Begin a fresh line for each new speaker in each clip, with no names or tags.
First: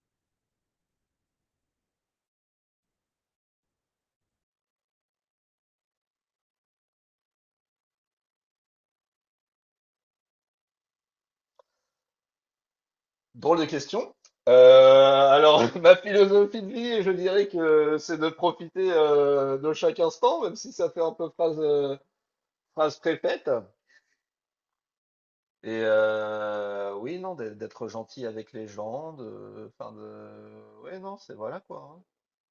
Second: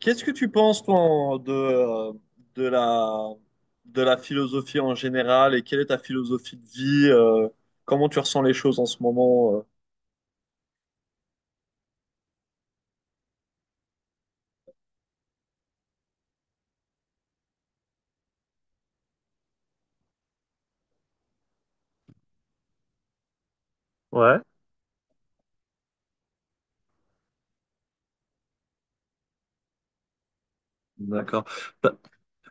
Qu'est-ce que tu penses, toi, de la, de la philosophie en général? Et quelle est ta philosophie de vie? Comment tu ressens les choses en ce moment?
Drôle de question. Ma philosophie de vie, je dirais que c'est de profiter de chaque instant, même si ça fait un peu phrase, phrase préfète.
Ouais,
Et oui, non, d'être gentil avec les gens, de, ouais, non, c'est
d'accord.
voilà quoi, hein.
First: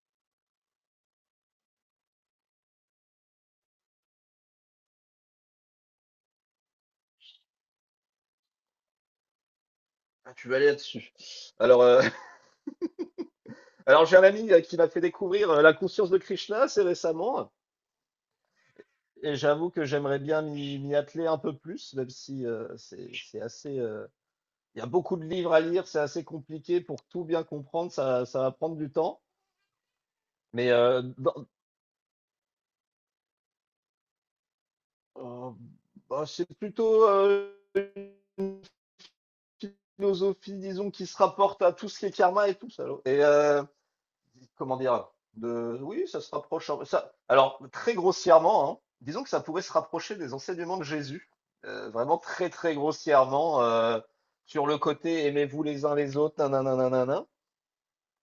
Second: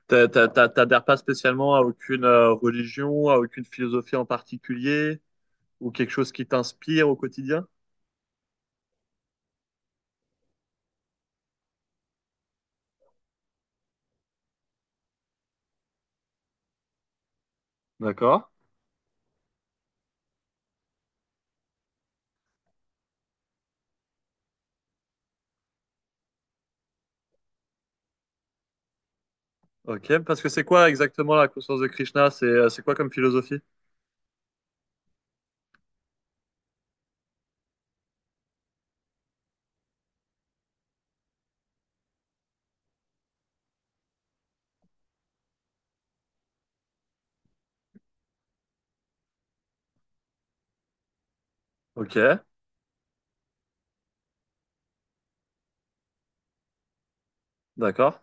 T'adhères pas spécialement à aucune religion, à aucune philosophie en particulier, ou quelque chose qui t'inspire au quotidien?
Ah, tu vas aller là-dessus. Alors, euh, alors j'ai un ami qui m'a fait découvrir la conscience de Krishna assez récemment,
D'accord.
et j'avoue que j'aimerais bien m'y atteler un peu plus, même si c'est assez, il y a beaucoup de livres à lire, c'est assez compliqué pour tout bien comprendre, ça va prendre du temps.
Ok, parce que c'est
Mais
quoi
euh,
exactement la
dans-
conscience de Krishna? C'est quoi comme philosophie?
euh, c'est plutôt une philosophie, disons, qui se rapporte à tout ce qui est karma et tout ça, alors. Et comment dire oui, ça se rapproche. Ça, alors, très grossièrement, hein, disons que ça pourrait se rapprocher des enseignements de Jésus,
Ok,
vraiment très, très grossièrement, sur le côté aimez-vous les uns les autres, nanana, nanana.
d'accord.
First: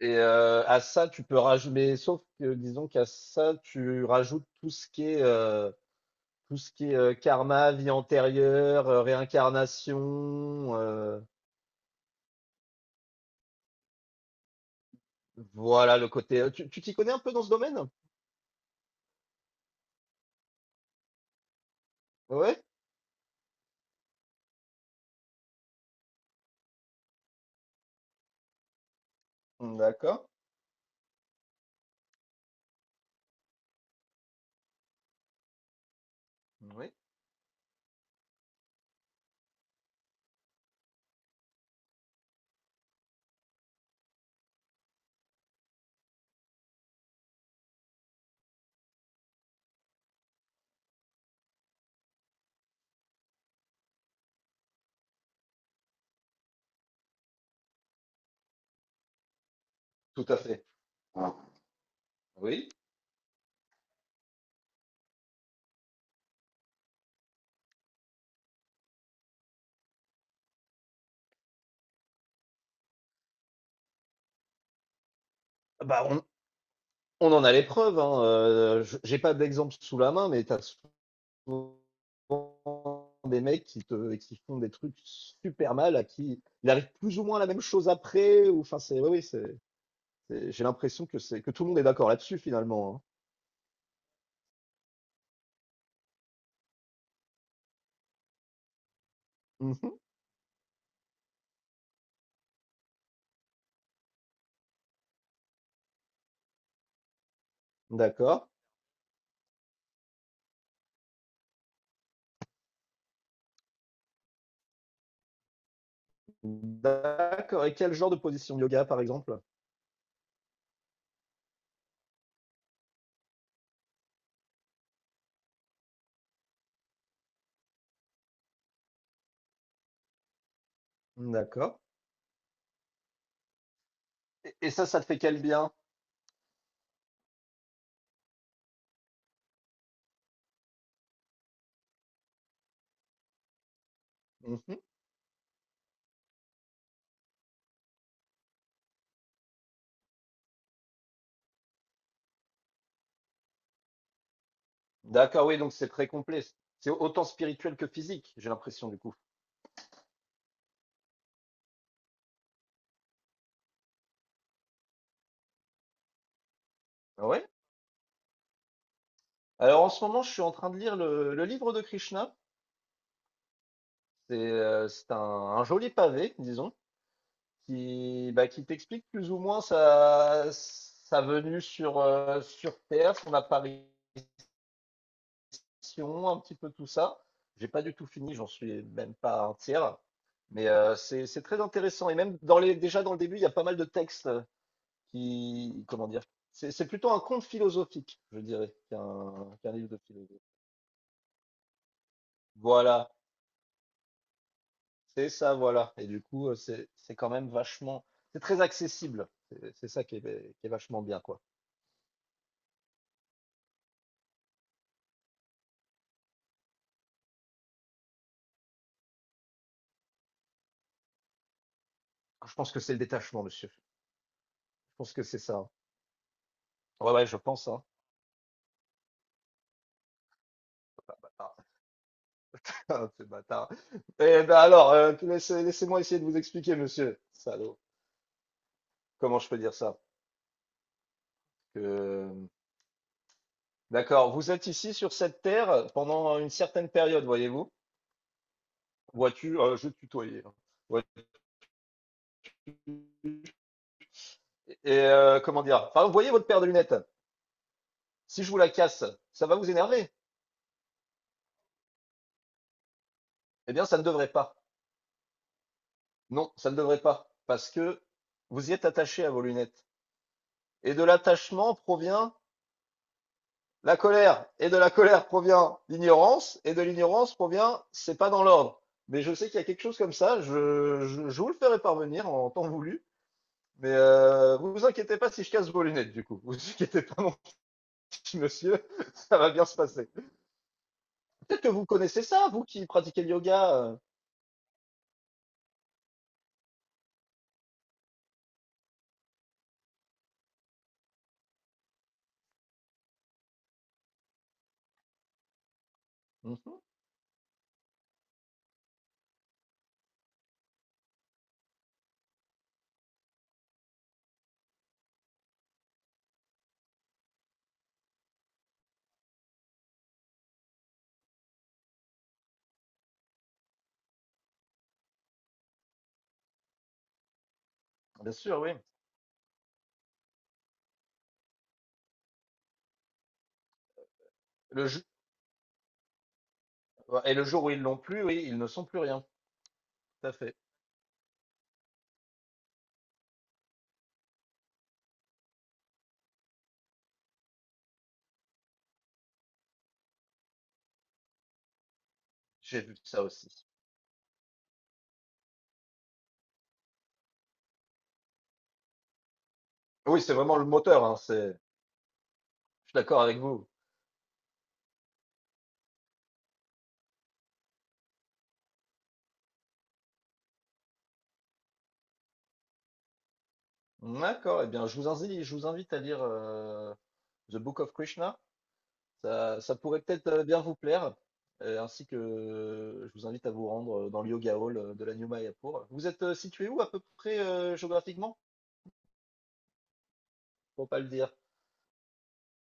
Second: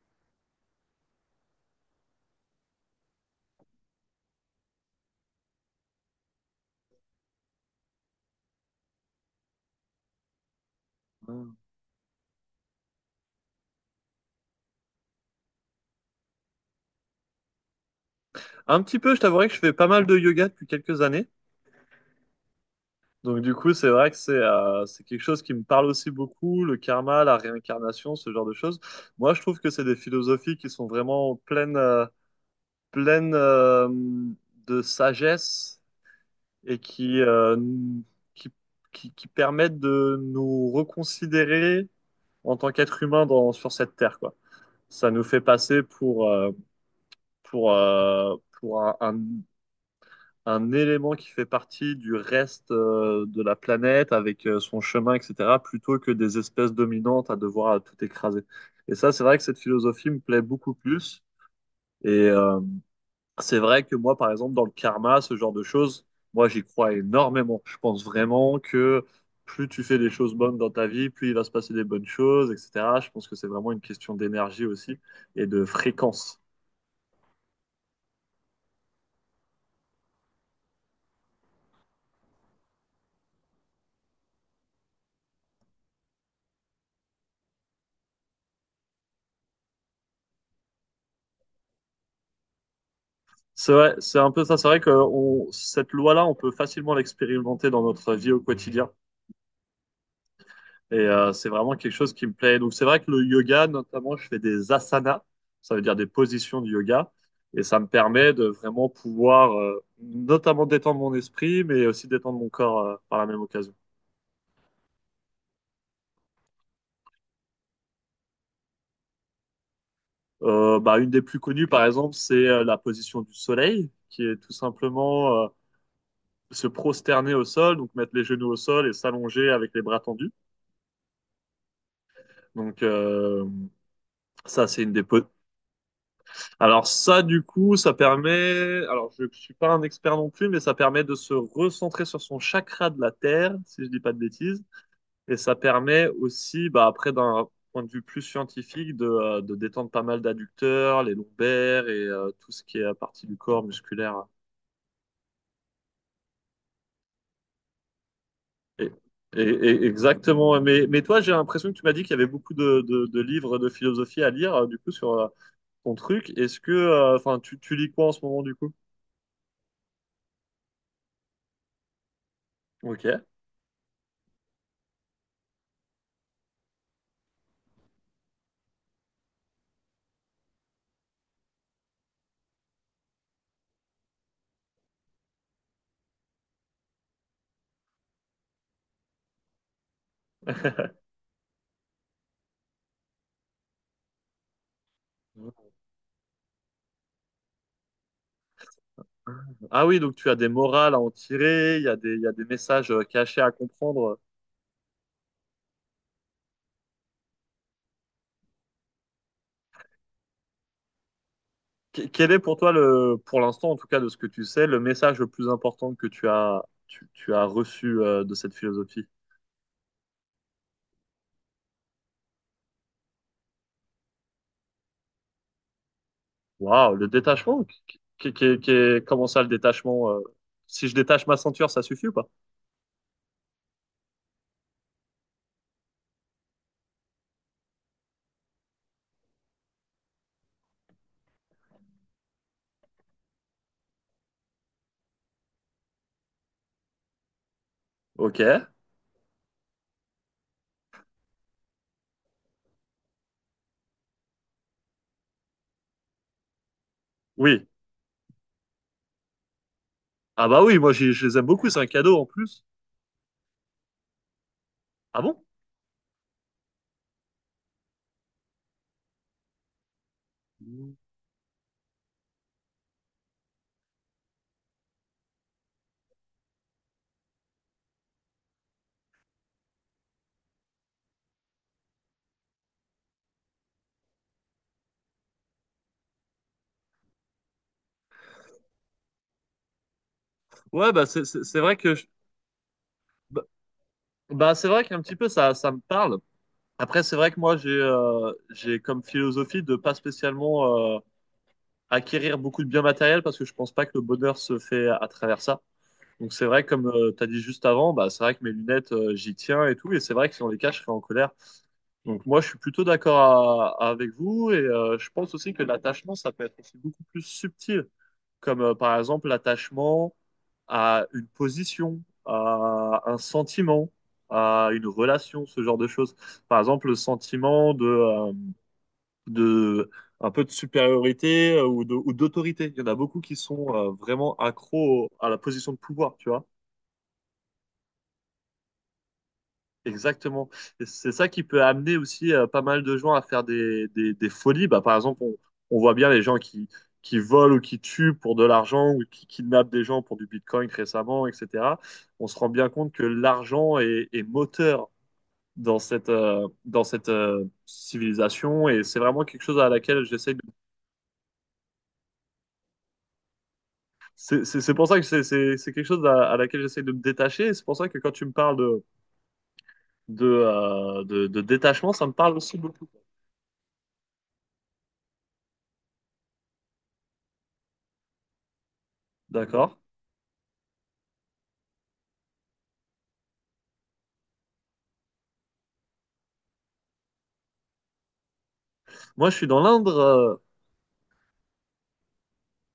Et à ça, tu peux rajouter, mais sauf que disons qu'à ça, tu rajoutes tout ce qui est, karma, vie antérieure, réincarnation,
Hmm.
voilà le côté. Tu t'y connais un peu dans ce domaine?
Un petit peu, je t'avouerai que je fais pas mal de yoga depuis quelques années.
Ouais?
Donc du coup, c'est vrai que c'est quelque chose qui me parle aussi beaucoup, le karma, la réincarnation, ce genre de choses. Moi, je trouve que c'est des
D'accord.
philosophies qui sont vraiment pleines de sagesse et
Oui,
qui, euh, qui, qui, qui permettent de nous reconsidérer en tant qu'être humain sur cette terre, quoi. Ça nous fait passer pour un élément qui fait partie du reste de la planète avec son chemin, etc., plutôt que des espèces dominantes à devoir tout écraser. Et ça, c'est vrai que cette philosophie me
tout à
plaît
fait.
beaucoup plus. Et, euh,
Oui.
C'est vrai que moi, par exemple, dans le karma, ce genre de choses, moi, j'y crois énormément. Je pense vraiment que plus tu fais des choses bonnes dans ta vie, plus il va se passer des bonnes choses, etc. Je pense que c'est vraiment une question d'énergie aussi et de
Bah, on,
fréquence.
on en a les preuves, hein. J'ai pas d'exemple sous la main, mais t'as des mecs qui font des trucs super mal, à qui il arrive plus ou moins la même chose après, ou enfin c'est, oui, oui, j'ai l'impression que c'est que tout le monde est d'accord là-dessus finalement,
C'est vrai, c'est un peu ça. C'est vrai que cette loi-là, on peut facilement l'expérimenter dans notre vie au quotidien.
hein. Mhm.
Et c'est vraiment quelque chose qui me plaît. Donc c'est vrai que le yoga, notamment, je fais des asanas, ça veut dire des positions de yoga, et ça me permet de
D'accord,
vraiment pouvoir notamment détendre mon esprit, mais aussi détendre mon corps par la même occasion.
d'accord. Et quel genre de position de yoga par exemple?
Bah, une des plus connues, par exemple, c'est la position du soleil, qui est tout simplement se prosterner au sol, donc mettre les genoux au sol et s'allonger avec les bras tendus.
D'accord.
Donc ça,
Et
c'est
ça,
une
ça
des,
te fait
po-
quel bien?
Alors ça, du coup, ça permet, alors je suis pas un expert non plus, mais ça permet de se recentrer sur son chakra de la Terre, si je dis pas de bêtises,
Mhm.
et ça permet aussi, bah, après d'un point de vue plus scientifique, de détendre pas mal d'adducteurs, les lombaires et tout ce qui est à partie du corps musculaire.
D'accord, oui, donc c'est très complet. C'est autant spirituel que physique, j'ai
Et,
l'impression du coup.
exactement. Mais toi, j'ai l'impression que tu m'as dit qu'il y avait beaucoup de livres de philosophie à lire, du coup, sur ton truc. Est-ce que,
Ah
enfin,
ouais?
tu lis quoi en ce moment, du coup?
Alors en ce moment, je suis en train de lire le livre de Krishna.
Ok.
C'est un joli pavé, disons. Qui, bah, qui t'explique plus ou moins sa, sa venue sur, sur Terre, son apparition, un petit peu tout ça. J'ai pas du tout fini, j'en suis même pas un tiers. Mais c'est très intéressant. Et même dans les, déjà dans le début, il y a pas mal de textes qui, comment dire, c'est plutôt un conte philosophique, je dirais, qu'un
Ah
livre de
oui, donc tu as
philosophie.
des morales à en tirer, il y a il y a des messages
Voilà,
cachés à comprendre.
c'est ça, voilà. Et du coup, c'est quand même vachement, c'est très accessible. C'est ça qui est vachement bien, quoi.
Quel est pour toi le, pour l'instant en tout cas de ce que tu sais, le message le plus important que tu as reçu de cette philosophie?
Je pense que c'est le détachement, monsieur. Je pense que c'est ça.
Waouh, le
Ouais, ouais, je
détachement?
pense, hein.
Comment ça le détachement? Si je détache ma
Bâtard.
ceinture, ça suffit ou pas?
Ce bâtard. Laissez-moi essayer de vous expliquer, monsieur. Salaud. Comment je peux dire ça? Que... D'accord. Vous êtes ici sur cette terre pendant une certaine période, voyez-vous?
Ok,
Vois-tu, je vais te tutoyer, hein. Ouais. Et comment dire? Par exemple, voyez votre paire de lunettes.
oui.
Si je vous la casse, ça va vous énerver?
Ah bah oui, je les aime beaucoup, c'est un cadeau en plus.
Eh bien, ça ne devrait pas.
Ah bon?
Non, ça ne devrait pas. Parce que vous y êtes attaché à vos lunettes. Et de l'attachement provient la colère, et de la colère provient l'ignorance, et de l'ignorance provient, c'est pas dans l'ordre. Mais je sais qu'il y a quelque chose comme ça, je vous le ferai parvenir en temps voulu. Mais vous vous inquiétez pas si je casse vos lunettes, du coup. Vous vous inquiétez pas, mon petit monsieur, ça va bien se passer.
C'est
Peut-être que
vrai
vous
que
connaissez ça, vous qui pratiquez le
bah,
yoga.
c'est vrai qu'un petit peu ça, ça me parle. Après, c'est vrai que moi, j'ai comme philosophie de pas spécialement acquérir beaucoup de biens matériels parce que je pense pas que le bonheur se fait à travers ça. Donc c'est vrai,
Mhm,
comme tu as dit juste avant, bah, c'est vrai que mes lunettes, j'y tiens et tout. Et c'est vrai que si on les cache, je serais en colère. Donc moi, je suis plutôt d'accord avec vous et je pense aussi que l'attachement, ça peut être aussi beaucoup plus subtil, comme par exemple l'attachement à une position, à un sentiment, à une relation, ce genre de choses. Par exemple, le sentiment
bien sûr, oui.
de un peu de supériorité ou d'autorité. Il y en a beaucoup qui sont vraiment
Le
accros à la position de pouvoir, tu vois.
Et le jour où ils l'ont plus, oui, ils ne sont plus rien. Tout à
Exactement.
fait.
Et c'est ça qui peut amener aussi pas mal de gens à faire des folies. Bah, par exemple, on voit bien les gens qui volent ou qui tuent pour de l'argent ou qui kidnappent des gens pour du Bitcoin récemment, etc. On se rend bien
J'ai
compte
vu
que
ça aussi.
est moteur dans dans cette civilisation et c'est vraiment quelque chose à laquelle
Oui,
j'essaie
c'est
de...
vraiment le moteur, hein, c'est... je suis d'accord avec vous.
C'est pour ça que c'est quelque chose à laquelle j'essaie de me détacher, et c'est pour ça que quand tu me parles de détachement, ça me parle aussi beaucoup.
D'accord, eh bien, je vous invite à lire The Book of Krishna. Ça,
D'accord?
ça pourrait peut-être bien vous plaire. Ainsi que je vous invite à vous rendre dans le Yoga Hall de la New Mayapur. Vous êtes situé où à peu près géographiquement?
Moi, je suis dans l'Indre,
Faut pas le dire.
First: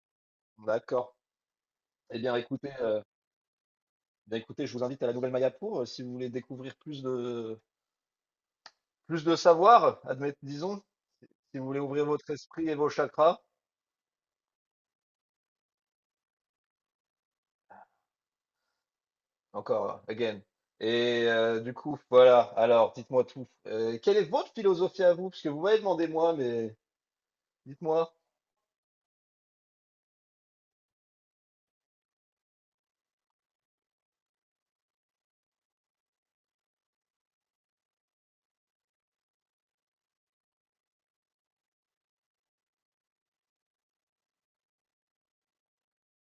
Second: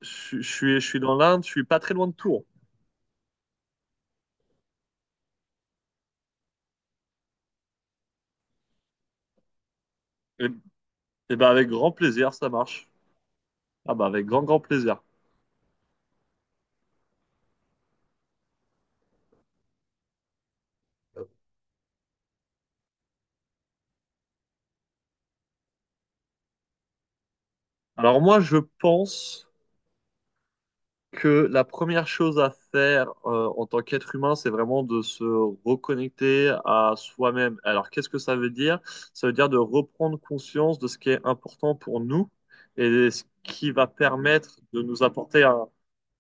je suis dans
D'accord.
l'Indre, je suis pas très loin de
Eh bien,
Tours.
écoutez, euh, eh bien, écoutez, je vous invite à la Nouvelle Mayapur si vous voulez découvrir plus de savoir, admettons,
Et,
disons,
et ben
si vous
avec
voulez
grand
ouvrir votre
plaisir, ça
esprit et
marche.
vos chakras.
Ah bah avec grand grand plaisir.
Encore, again. Et du coup, voilà. Alors, dites-moi tout. Quelle est votre philosophie à vous? Parce que vous m'avez demandé moi, mais dites-moi.
Alors moi, je pense que la première chose à faire en tant qu'être humain, c'est vraiment de se reconnecter à soi-même. Alors qu'est-ce que ça veut dire? Ça veut dire de reprendre conscience de ce qui est important pour nous et ce qui va permettre de nous apporter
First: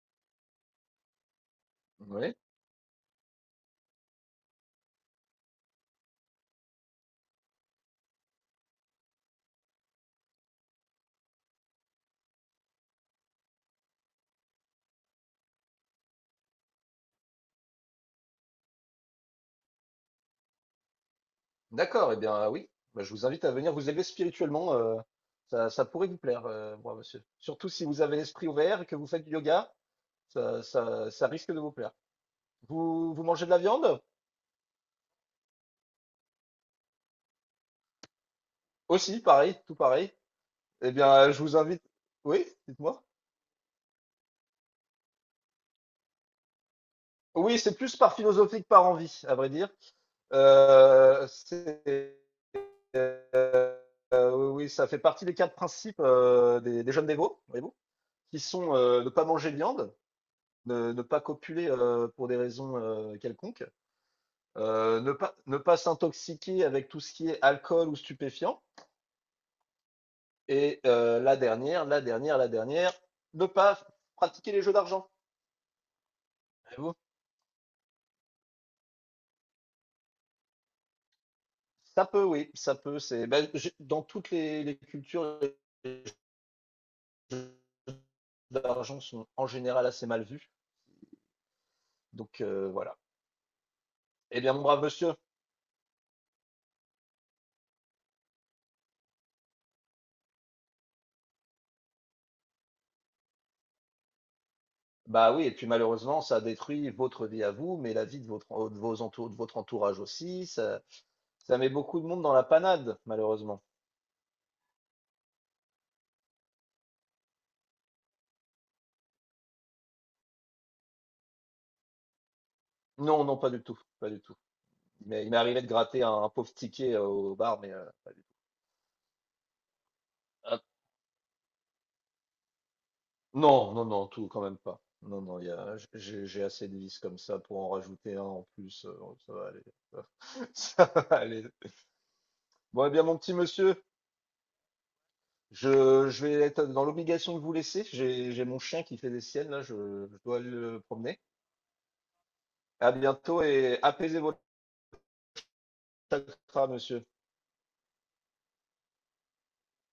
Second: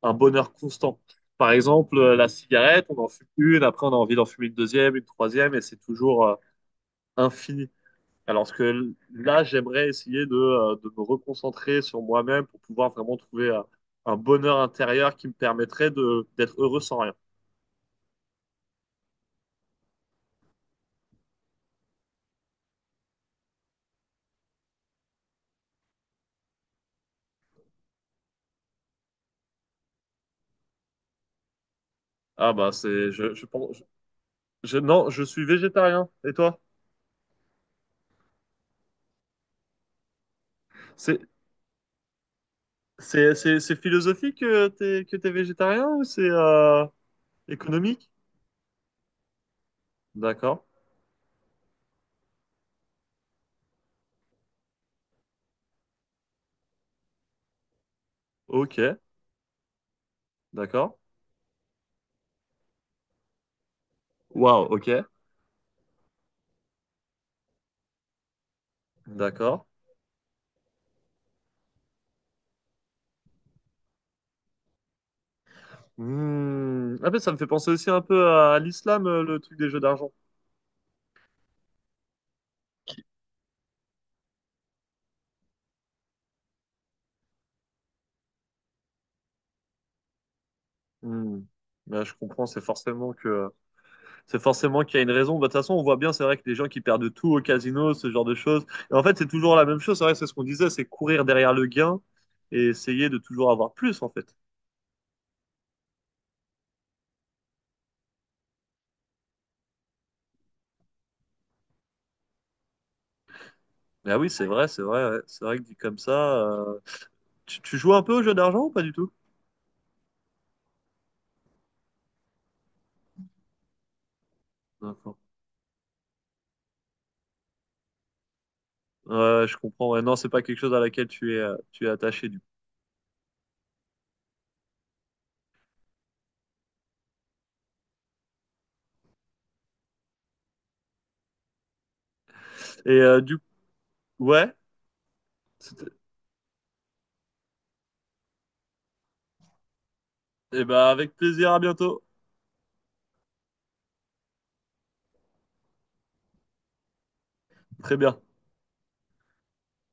un bonheur constant. Par exemple, la
Oui.
cigarette, on en fume une, après on a envie d'en fumer une deuxième, une troisième, et c'est toujours infini. Alors que là, j'aimerais essayer de me reconcentrer sur moi-même pour pouvoir vraiment trouver un bonheur intérieur qui me permettrait de d'être heureux sans rien.
D'accord. Eh bien, ah oui. Bah, je vous invite à venir vous élever spirituellement. Ça, ça pourrait vous plaire, moi, monsieur. Surtout si vous avez l'esprit ouvert et que vous faites du yoga, ça risque de vous plaire.
Ah bah c'est,
Vous, vous mangez
je
de la
pense,
viande?
je- Non, je suis végétarien. Et toi?
Aussi, pareil, tout pareil. Eh bien,
C'est,
je vous invite. Oui, dites-moi.
c'est philosophique que t'es végétarien ou c'est
Oui, c'est plus
économique?
par philosophie que par envie, à vrai dire.
D'accord.
C'est oui, oui, ça fait partie des quatre principes des jeunes dévots, voyez-vous, qui sont
Ok.
ne pas manger de viande,
D'accord.
ne pas copuler pour des raisons quelconques,
Waouh. Ok.
ne pas s'intoxiquer avec tout ce qui est alcool ou stupéfiant,
D'accord.
et la dernière, ne pas pratiquer les jeux d'argent, voyez-vous.
Hmm. Ah ben, ça me fait penser aussi un peu à l'islam, le truc des jeux d'argent.
Ça peut, oui, ça peut. C'est ben, dans toutes les cultures, les jeux d'argent sont en général assez mal vus.
Hmm. Ben, je comprends,
Voilà.
c'est
Eh bien, mon brave
forcément qu'il y a une
monsieur.
raison. Bah, de toute façon, on voit bien, c'est vrai que les gens qui perdent tout au casino, ce genre de choses. Et en fait, c'est toujours la même chose. C'est vrai, c'est ce qu'on disait, c'est courir derrière le gain et essayer de toujours avoir plus, en fait.
Bah oui, et puis malheureusement, ça détruit votre vie à vous, mais la vie de votre, de votre entourage aussi. Ça met beaucoup de monde dans la panade, malheureusement.
Ah oui, c'est vrai, ouais. C'est vrai que dit comme ça, euh, tu joues un peu aux jeux d'argent ou pas du tout?
Non, non, pas du tout, pas du tout.
D'accord.
Mais il m'est arrivé de gratter un pauvre ticket au bar, mais
Ouais, je comprends. Ouais, non, c'est pas quelque
ah,
chose à laquelle tu es attaché du coup.
non, non, non, tout quand même pas. Non, non, il y a, j'ai assez de vis comme ça pour en rajouter un en plus. Oh, ça va aller. Ça va aller. Bon, eh
Et
bien, mon
euh,
petit
du,
monsieur,
ouais.
je vais être dans l'obligation de vous laisser. J'ai mon chien qui fait des siennes, là, je dois
Eh ben
le
avec
promener.
plaisir, à bientôt.
À bientôt et apaisez vos chakras, monsieur.
Très bien.